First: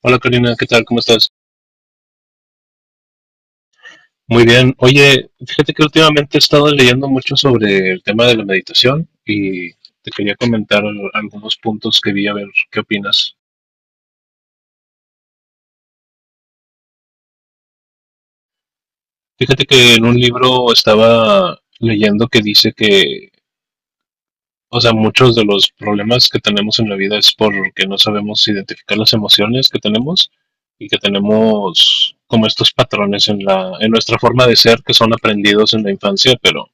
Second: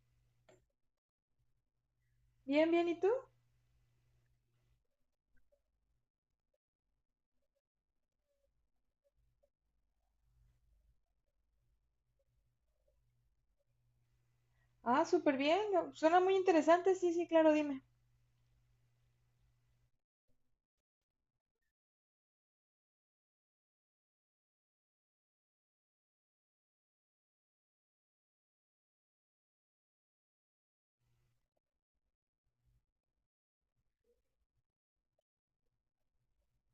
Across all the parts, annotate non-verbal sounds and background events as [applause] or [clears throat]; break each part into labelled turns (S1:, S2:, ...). S1: Hola Karina, ¿qué tal? ¿Cómo estás?
S2: Bien, bien, ¿y tú?
S1: Muy bien. Oye, fíjate que últimamente he estado leyendo mucho sobre el tema de la meditación y te quería comentar algunos puntos que vi a ver qué opinas.
S2: Ah, súper bien. No, suena muy interesante, sí, sí, claro, dime.
S1: Fíjate que en un libro estaba leyendo que dice que muchos de los problemas que tenemos en la vida es porque no sabemos identificar las emociones que tenemos y que tenemos como estos patrones en nuestra forma de ser que son aprendidos en la infancia, pero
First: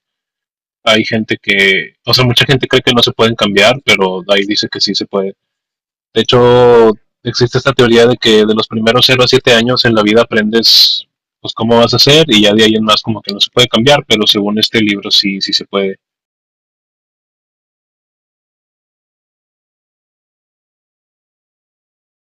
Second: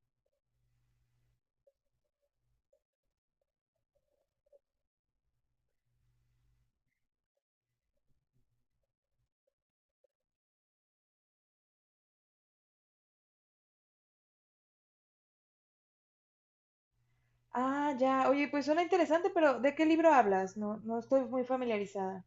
S1: hay gente que mucha gente cree que no se pueden cambiar, pero ahí dice que sí se puede. De hecho, existe esta teoría de que de los primeros cero a 7 años en la vida aprendes pues cómo vas a hacer y ya de ahí en más como que no se puede cambiar, pero según este libro sí, sí se puede.
S2: Ah, ya, oye, pues suena interesante, pero ¿de qué libro hablas? No, no estoy muy familiarizada.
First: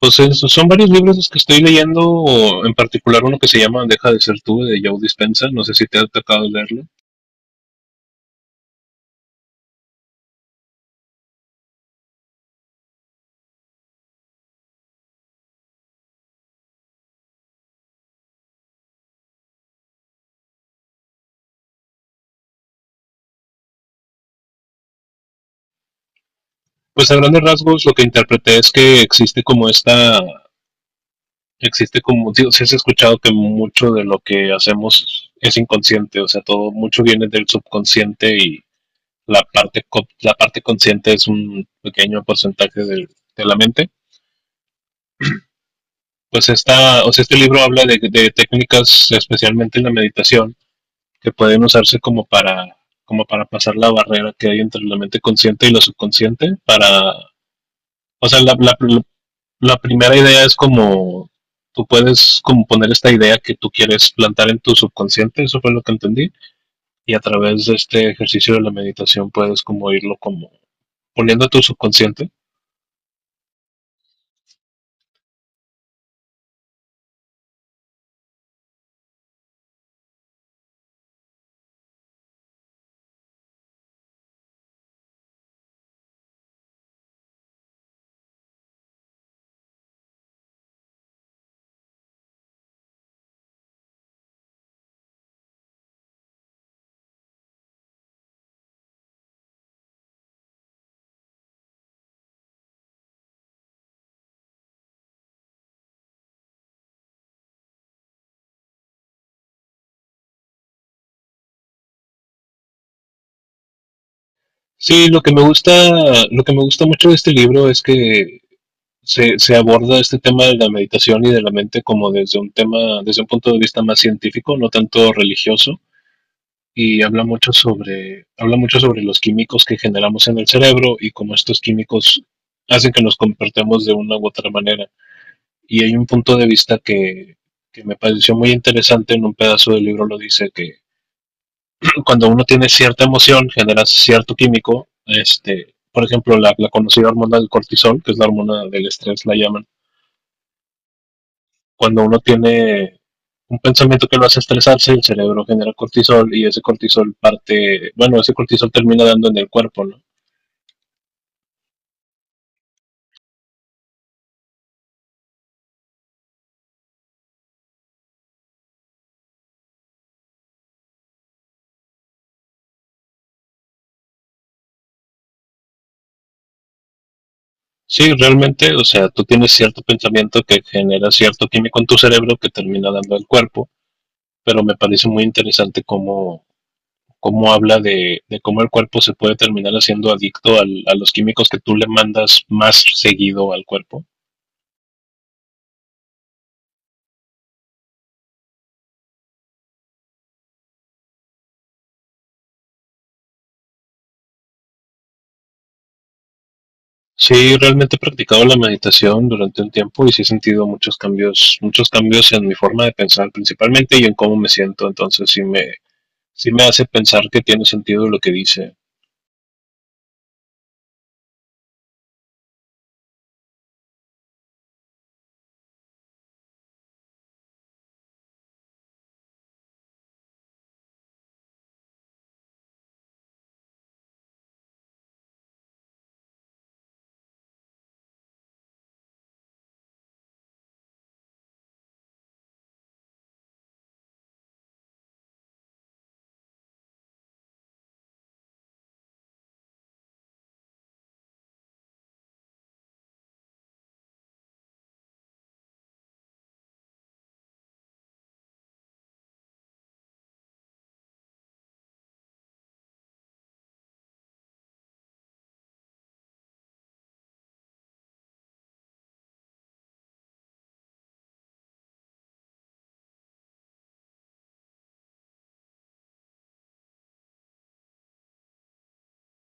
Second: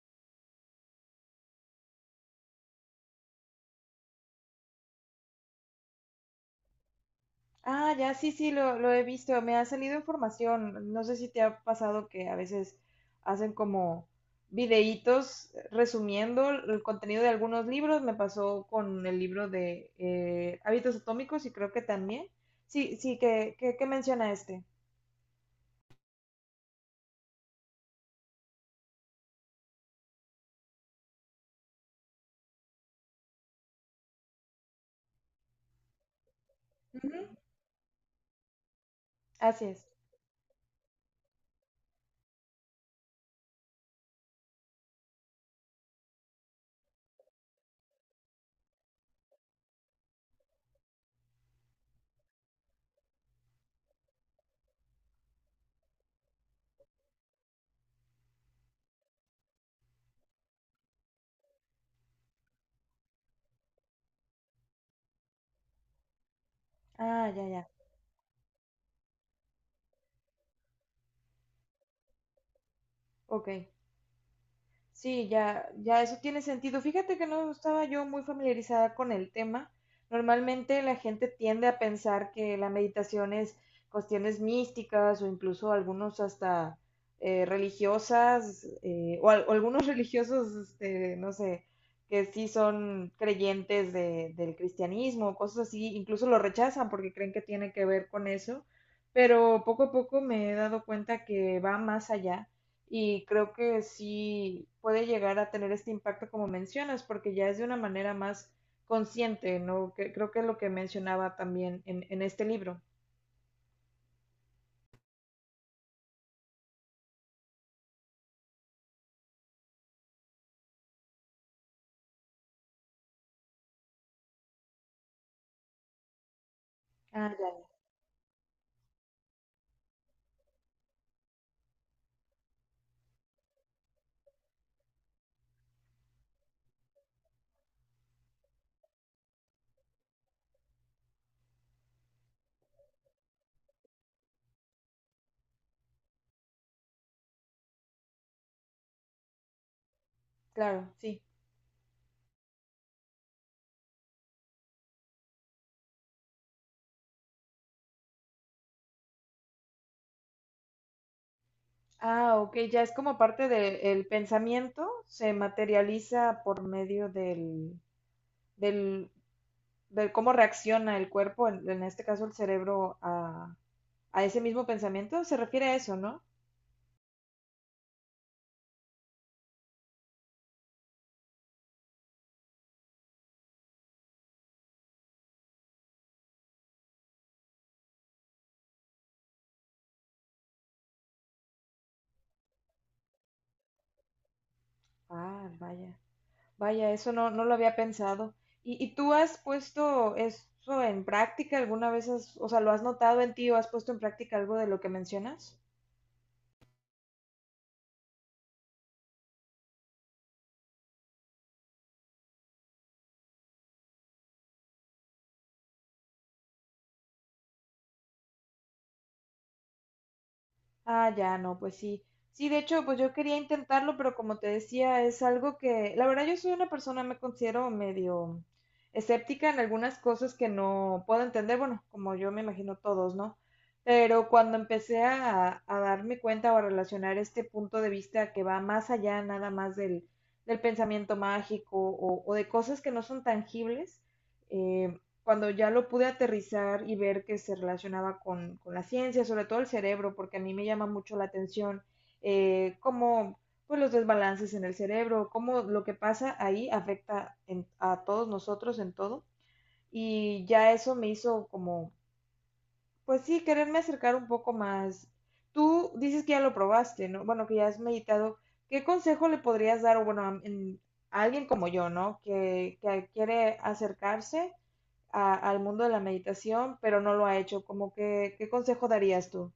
S1: Pues eso, son varios libros los que estoy leyendo, o en particular uno que se llama Deja de ser tú de Joe Dispenza. No sé si te ha tocado leerlo.
S2: Ah, ya, sí, sí, lo he visto, me ha salido información. No sé si te ha pasado que a veces hacen como videítos resumiendo el contenido de algunos libros. Me pasó con el libro de Hábitos Atómicos y creo que también. Sí, sí, que menciona este.
S1: Pues a grandes rasgos lo que interpreté es que existe como, digo, si has escuchado que mucho de lo que hacemos es inconsciente, o sea, todo, mucho
S2: Ujú.
S1: viene del subconsciente y la
S2: Así
S1: parte,
S2: es.
S1: la parte consciente es un pequeño porcentaje de la mente. Pues este libro habla de técnicas, especialmente en la meditación, que pueden usarse como para pasar la barrera que hay entre la mente consciente y lo subconsciente, para, o sea, la primera idea es como tú puedes como poner esta idea que tú quieres plantar en tu subconsciente, eso fue lo que entendí, y a
S2: Ah, ya,
S1: través
S2: ya.
S1: de este ejercicio de la meditación puedes como irlo como poniendo a tu subconsciente.
S2: Ok. Sí, ya, ya eso tiene sentido. Fíjate que no estaba yo muy familiarizada con el tema. Normalmente la gente tiende a pensar que la meditación es cuestiones místicas o incluso algunos hasta religiosas o, o algunos [laughs] religiosos, este, no sé, que sí son creyentes del cristianismo, o cosas así, incluso lo rechazan porque creen que tiene que ver con eso. Pero poco a poco me he dado cuenta que va más allá y creo que sí puede llegar a tener este impacto como mencionas, porque ya es de una manera más consciente, ¿no? Que, creo que es lo que mencionaba también en este libro.
S1: Sí, lo que me gusta, lo que me gusta mucho de este libro es que aborda este tema de la meditación y de la mente como desde un tema, desde un punto de vista más científico, no tanto religioso, y
S2: Ah, ya, ya.
S1: habla mucho sobre los químicos que generamos en el cerebro y cómo estos químicos hacen que nos comportemos de una u otra manera. Y hay un punto de vista que me pareció muy interesante en un pedazo del libro, lo dice que [clears throat] cuando uno tiene cierta emoción, genera cierto químico, este, por ejemplo, la conocida hormona del cortisol, que es la hormona del estrés, la llaman,
S2: Claro, sí.
S1: cuando uno tiene un pensamiento que lo hace estresarse, el cerebro genera cortisol y ese cortisol parte, bueno, ese cortisol termina dando en el cuerpo, ¿no?
S2: Ah, ok, ya es como parte del pensamiento, se materializa por medio del, del cómo reacciona el cuerpo, en este caso el cerebro, a ese mismo pensamiento. Se refiere a eso, ¿no?
S1: Sí, realmente, o sea, tú tienes cierto pensamiento que genera cierto químico en tu cerebro que termina dando al cuerpo, pero me parece muy interesante cómo, cómo habla cómo el cuerpo se puede terminar haciendo adicto al, a los químicos que tú le mandas más seguido al cuerpo.
S2: Ah, vaya. Vaya, eso no, no lo había pensado. Y tú has puesto eso en práctica alguna vez? O sea, ¿lo has notado en ti o has puesto en práctica algo de lo que mencionas?
S1: Sí, realmente he practicado la meditación durante un tiempo y sí he sentido muchos cambios en mi forma de pensar principalmente y en cómo me siento, entonces sí me hace pensar que tiene sentido lo que dice.
S2: Ah, ya, no, pues sí. Sí, de hecho, pues yo quería intentarlo, pero como te decía, es algo que, la verdad, yo soy una persona, me considero medio escéptica en algunas cosas que no puedo entender, bueno, como yo me imagino todos, ¿no? Pero cuando empecé a darme cuenta o a relacionar este punto de vista que va más allá nada más del pensamiento mágico o de cosas que no son tangibles, eh, cuando ya lo pude aterrizar y ver que se relacionaba con la ciencia, sobre todo el cerebro, porque a mí me llama mucho la atención cómo pues, los desbalances en el cerebro, cómo lo que pasa ahí afecta a todos nosotros en todo. Y ya eso me hizo como, pues sí, quererme acercar un poco más. Tú dices que ya lo probaste, ¿no? Bueno, que ya has meditado. ¿Qué consejo le podrías dar, o bueno, a alguien como yo, ¿no? Que quiere acercarse al mundo de la meditación, pero no lo ha hecho. Como que, ¿qué consejo darías tú?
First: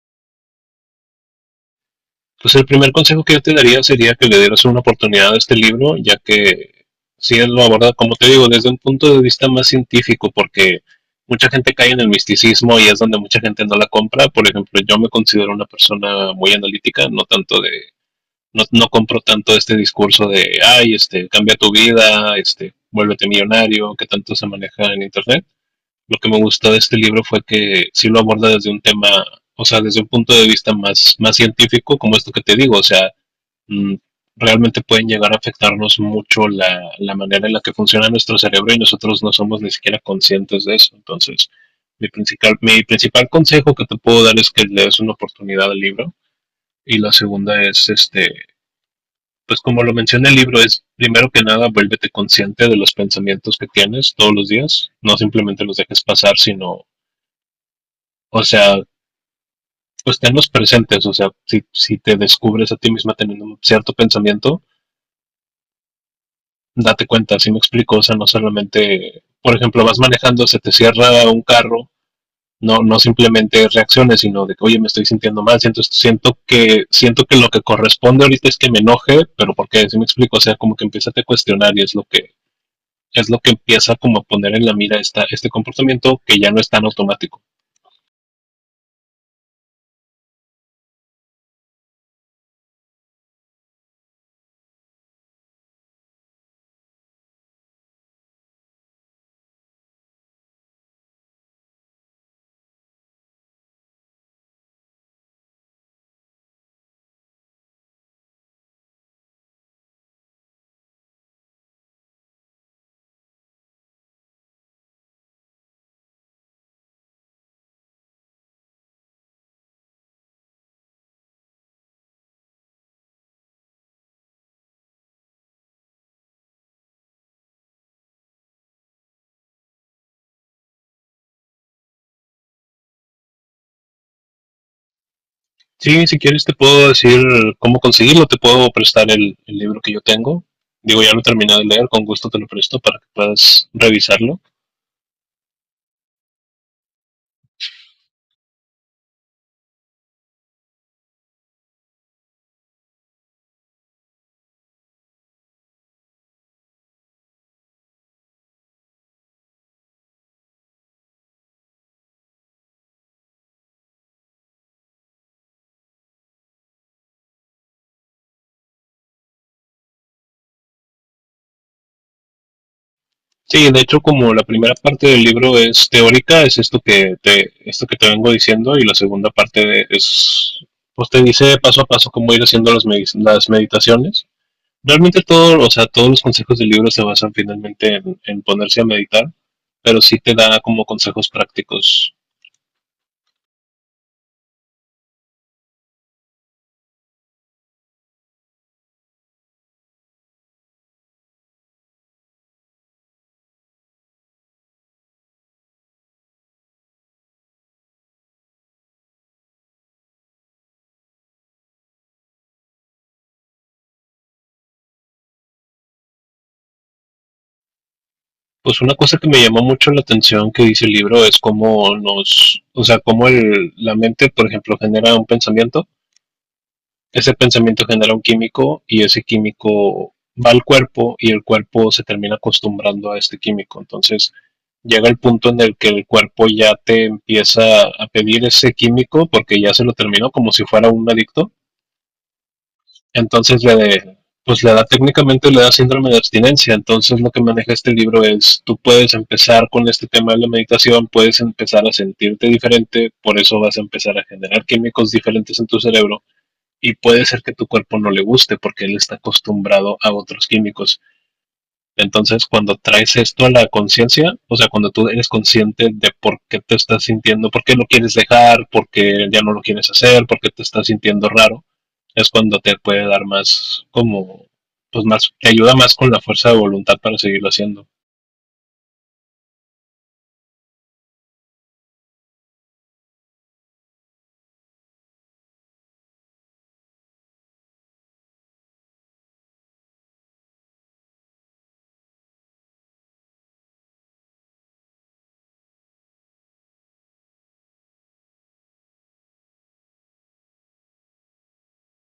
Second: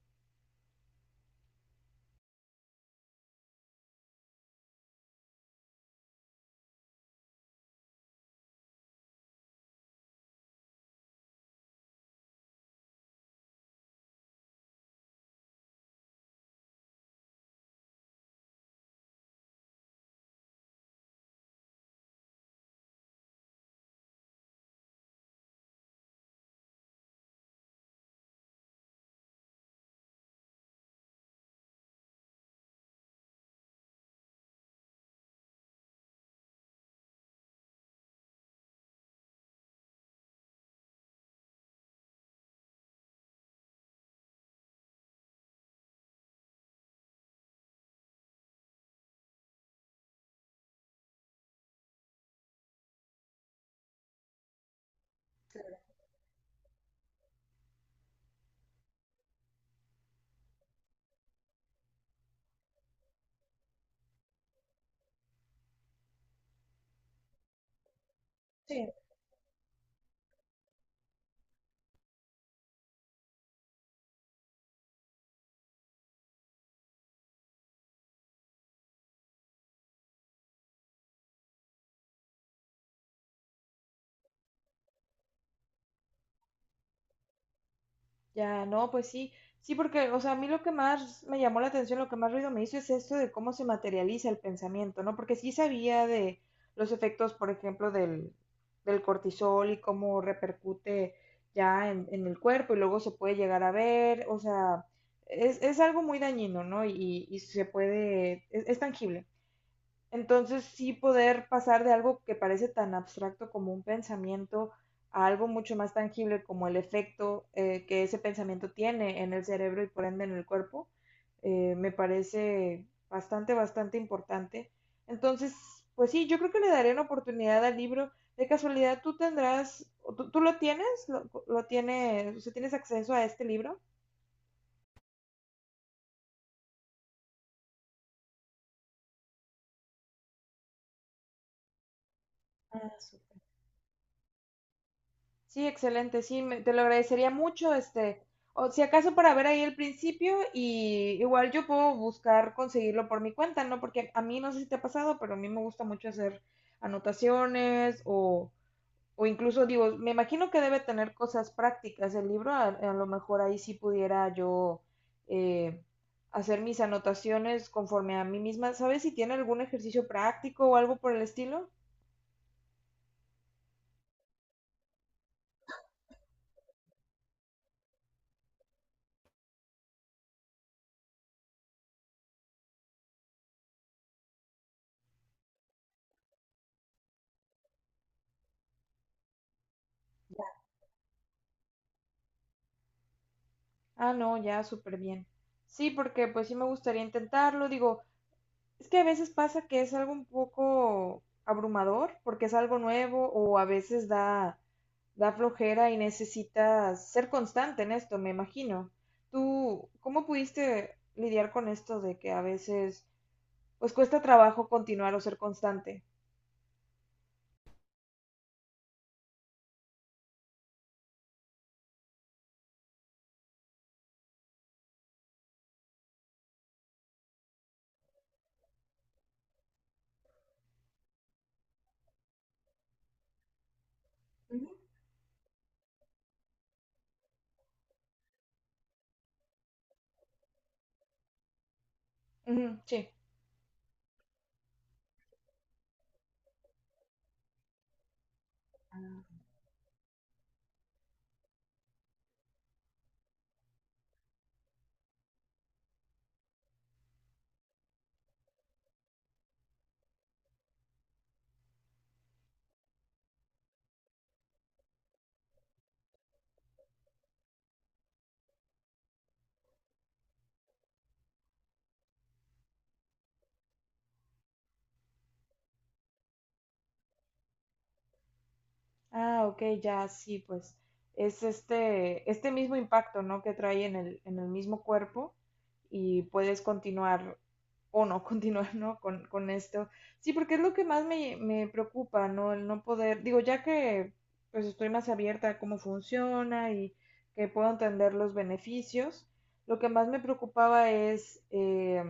S1: Pues el primer consejo que yo te daría sería que le dieras una oportunidad a este libro, ya que sí él lo aborda, como te digo, desde un punto de vista más científico, porque mucha gente cae en el misticismo y es donde mucha gente no la compra. Por ejemplo, yo me considero una persona muy analítica, no tanto de no compro tanto este discurso de, ay, este, cambia tu vida, este, vuélvete millonario, que tanto se maneja en Internet. Lo que me gustó de este libro fue que sí lo aborda desde un tema, o sea, desde un punto de vista más científico, como esto que te digo, o sea, mm, realmente pueden llegar a afectarnos mucho la manera en la que funciona nuestro cerebro y nosotros no somos ni siquiera conscientes de eso. Entonces, mi principal consejo que te puedo dar es que le des una oportunidad al libro y la segunda es este pues como lo menciona el libro, es primero que nada, vuélvete consciente de los pensamientos que tienes todos los días, no simplemente los dejes pasar, sino, o sea, pues tenlos presentes, o sea, si te descubres a ti misma teniendo un cierto pensamiento, date cuenta, si me explico, o sea, no
S2: Sí.
S1: solamente, por ejemplo, vas manejando, se te cierra un carro, no simplemente reacciones, sino de que, oye, me estoy sintiendo mal, siento que lo que corresponde ahorita es que me enoje, pero por qué si me explico, o sea, como que empiezas a cuestionar y es lo que empieza como a poner en la mira esta, este comportamiento que ya no es tan automático.
S2: Ya, no, pues sí, sí, porque, o sea, a mí lo que más me llamó la atención, lo que más ruido me hizo es esto de cómo se materializa el pensamiento, ¿no? Porque sí sabía de los efectos, por ejemplo, del cortisol y cómo repercute ya en el cuerpo y luego se puede llegar a ver, o sea, es algo muy dañino, ¿no? Y se puede, es tangible. Entonces sí poder pasar de algo que parece tan abstracto como un pensamiento a algo mucho más tangible como el efecto que ese pensamiento tiene en el cerebro y por ende en el cuerpo, me parece bastante, bastante importante. Entonces, pues sí, yo creo que le daré una oportunidad al libro. De casualidad, tú tendrás, tú lo tienes, lo tienes, o sea, tienes acceso a este libro?
S1: Sí, si quieres te puedo decir cómo conseguirlo, te puedo prestar el libro que yo tengo. Digo, ya lo he terminado de leer, con gusto te lo presto para que puedas revisarlo.
S2: Sí, excelente, sí, te lo agradecería mucho, este, o si acaso para ver ahí el principio y igual yo puedo buscar conseguirlo por mi cuenta, ¿no? Porque a mí no sé si te ha pasado, pero a mí me gusta mucho hacer anotaciones o incluso digo, me imagino que debe tener cosas prácticas el libro, a lo mejor ahí sí pudiera yo eh, hacer mis anotaciones conforme a mí misma, ¿sabes si tiene algún ejercicio práctico o algo por el estilo?
S1: Sí, de hecho, como la primera parte del libro es teórica, es esto que te vengo diciendo, y la segunda es, pues te dice paso a paso cómo ir haciendo las meditaciones. Realmente todo, o sea, todos los consejos del libro se basan finalmente en ponerse a meditar, pero sí te da como consejos prácticos.
S2: Ah, no, ya súper bien. Sí, porque pues sí me gustaría intentarlo. Digo, es que a veces pasa que es algo un poco abrumador porque es algo nuevo o a veces da flojera y necesitas ser constante en esto, me imagino. ¿Tú cómo pudiste lidiar con esto de que a veces pues cuesta trabajo continuar o ser constante?
S1: Pues una cosa que me llamó mucho la atención que dice el libro es cómo nos, o sea, cómo el, la mente, por ejemplo, genera un pensamiento, ese pensamiento genera un químico y ese químico va al cuerpo y el cuerpo se termina acostumbrando a este químico. Entonces
S2: Ujú.
S1: llega el punto en el que el cuerpo ya te empieza a pedir ese químico porque ya se lo terminó como si fuera un adicto.
S2: Ujú, sí.
S1: Entonces pues le da técnicamente le da síndrome de abstinencia. Entonces lo que maneja este libro es, tú puedes empezar con este tema de la meditación, puedes empezar a sentirte diferente, por eso vas a empezar a generar químicos diferentes en tu cerebro y puede ser que tu cuerpo no le guste porque él está acostumbrado a otros químicos. Entonces, cuando traes esto a la conciencia, o sea, cuando tú eres consciente de por qué te estás sintiendo, por qué lo quieres dejar, por qué ya no lo quieres hacer, por qué te estás sintiendo raro, es cuando te puede dar más, como, pues más, te ayuda más con la fuerza de voluntad para seguirlo haciendo.
S2: Ah, ok, ya, sí, pues es este, este mismo impacto, ¿no? Que trae en el mismo cuerpo y puedes continuar o no [laughs] continuar, ¿no? Con esto. Sí, porque es lo que más me preocupa, ¿no? El no poder, digo, ya que pues estoy más abierta a cómo funciona y que puedo entender los beneficios, lo que más me preocupaba es...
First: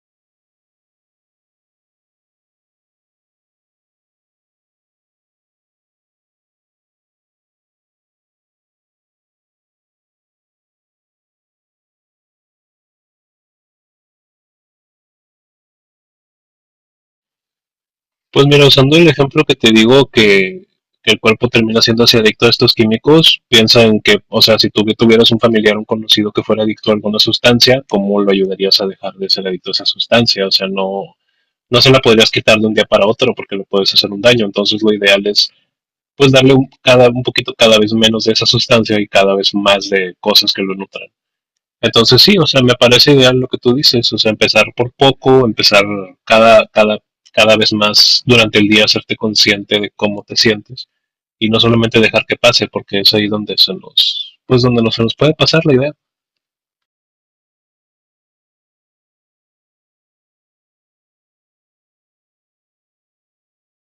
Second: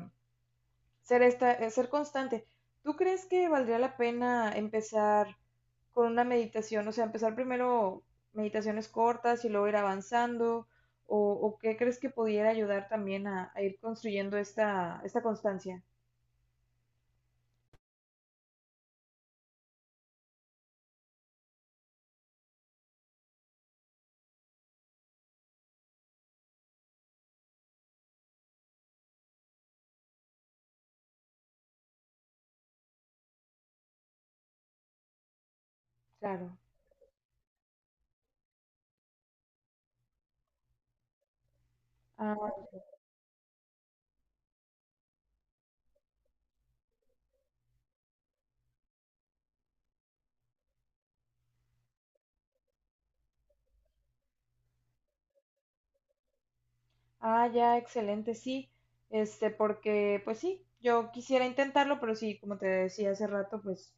S2: ser esta, ser constante. ¿Tú crees que valdría la pena empezar con una meditación? O sea, empezar primero meditaciones cortas y luego ir avanzando. O qué crees que pudiera ayudar también a ir construyendo esta, esta constancia?
S1: Pues mira, usando el ejemplo que te digo que el cuerpo termina siendo así adicto a estos químicos, piensa en que, o sea, si tú tuvieras un familiar, un conocido que fuera adicto a alguna sustancia, ¿cómo lo ayudarías a dejar de ser adicto a esa sustancia? O sea, no se la podrías quitar de un día para otro porque le puedes hacer un daño. Entonces lo ideal es pues darle
S2: Claro.
S1: un, cada, un poquito cada vez menos de esa sustancia y cada vez más de cosas que lo nutran. Entonces sí,
S2: Ah,
S1: o sea, me parece ideal lo que tú dices, o sea, empezar por poco, empezar cada, cada, cada vez más durante el día, hacerte consciente de cómo te sientes y no solamente dejar que pase, porque es ahí donde se nos, pues donde no se nos puede pasar la idea.
S2: ah, ya, excelente, sí. Este, porque, pues sí, yo quisiera intentarlo, pero sí, como te decía hace rato, pues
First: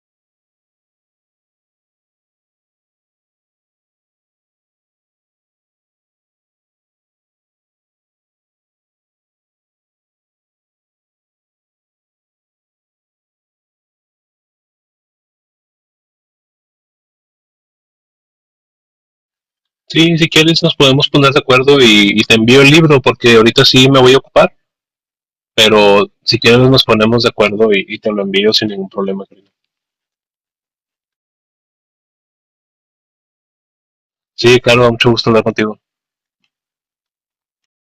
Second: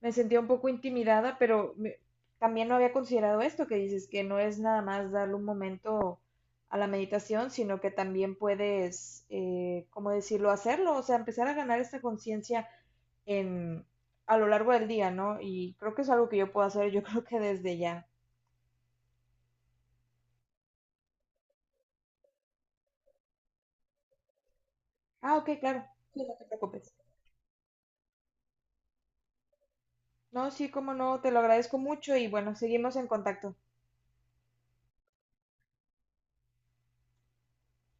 S2: me sentía un poco intimidada, pero también no había considerado esto que dices, que no es nada más darle un momento a la meditación, sino que también puedes, ¿cómo decirlo?, hacerlo, o sea, empezar a ganar esta conciencia en, a lo largo del día, ¿no? Y creo que es algo que yo puedo hacer, yo [laughs] creo que desde ya.
S1: Sí, si quieres nos podemos poner de acuerdo y te envío el libro porque ahorita sí me voy a ocupar.
S2: Ah, ok, claro.
S1: Pero
S2: Sí, no
S1: si
S2: te
S1: quieres nos
S2: preocupes.
S1: ponemos de acuerdo y te lo envío sin ningún problema. Karina.
S2: No, sí, cómo no, te lo agradezco mucho y bueno, seguimos en contacto.
S1: Sí, claro, mucho gusto hablar contigo.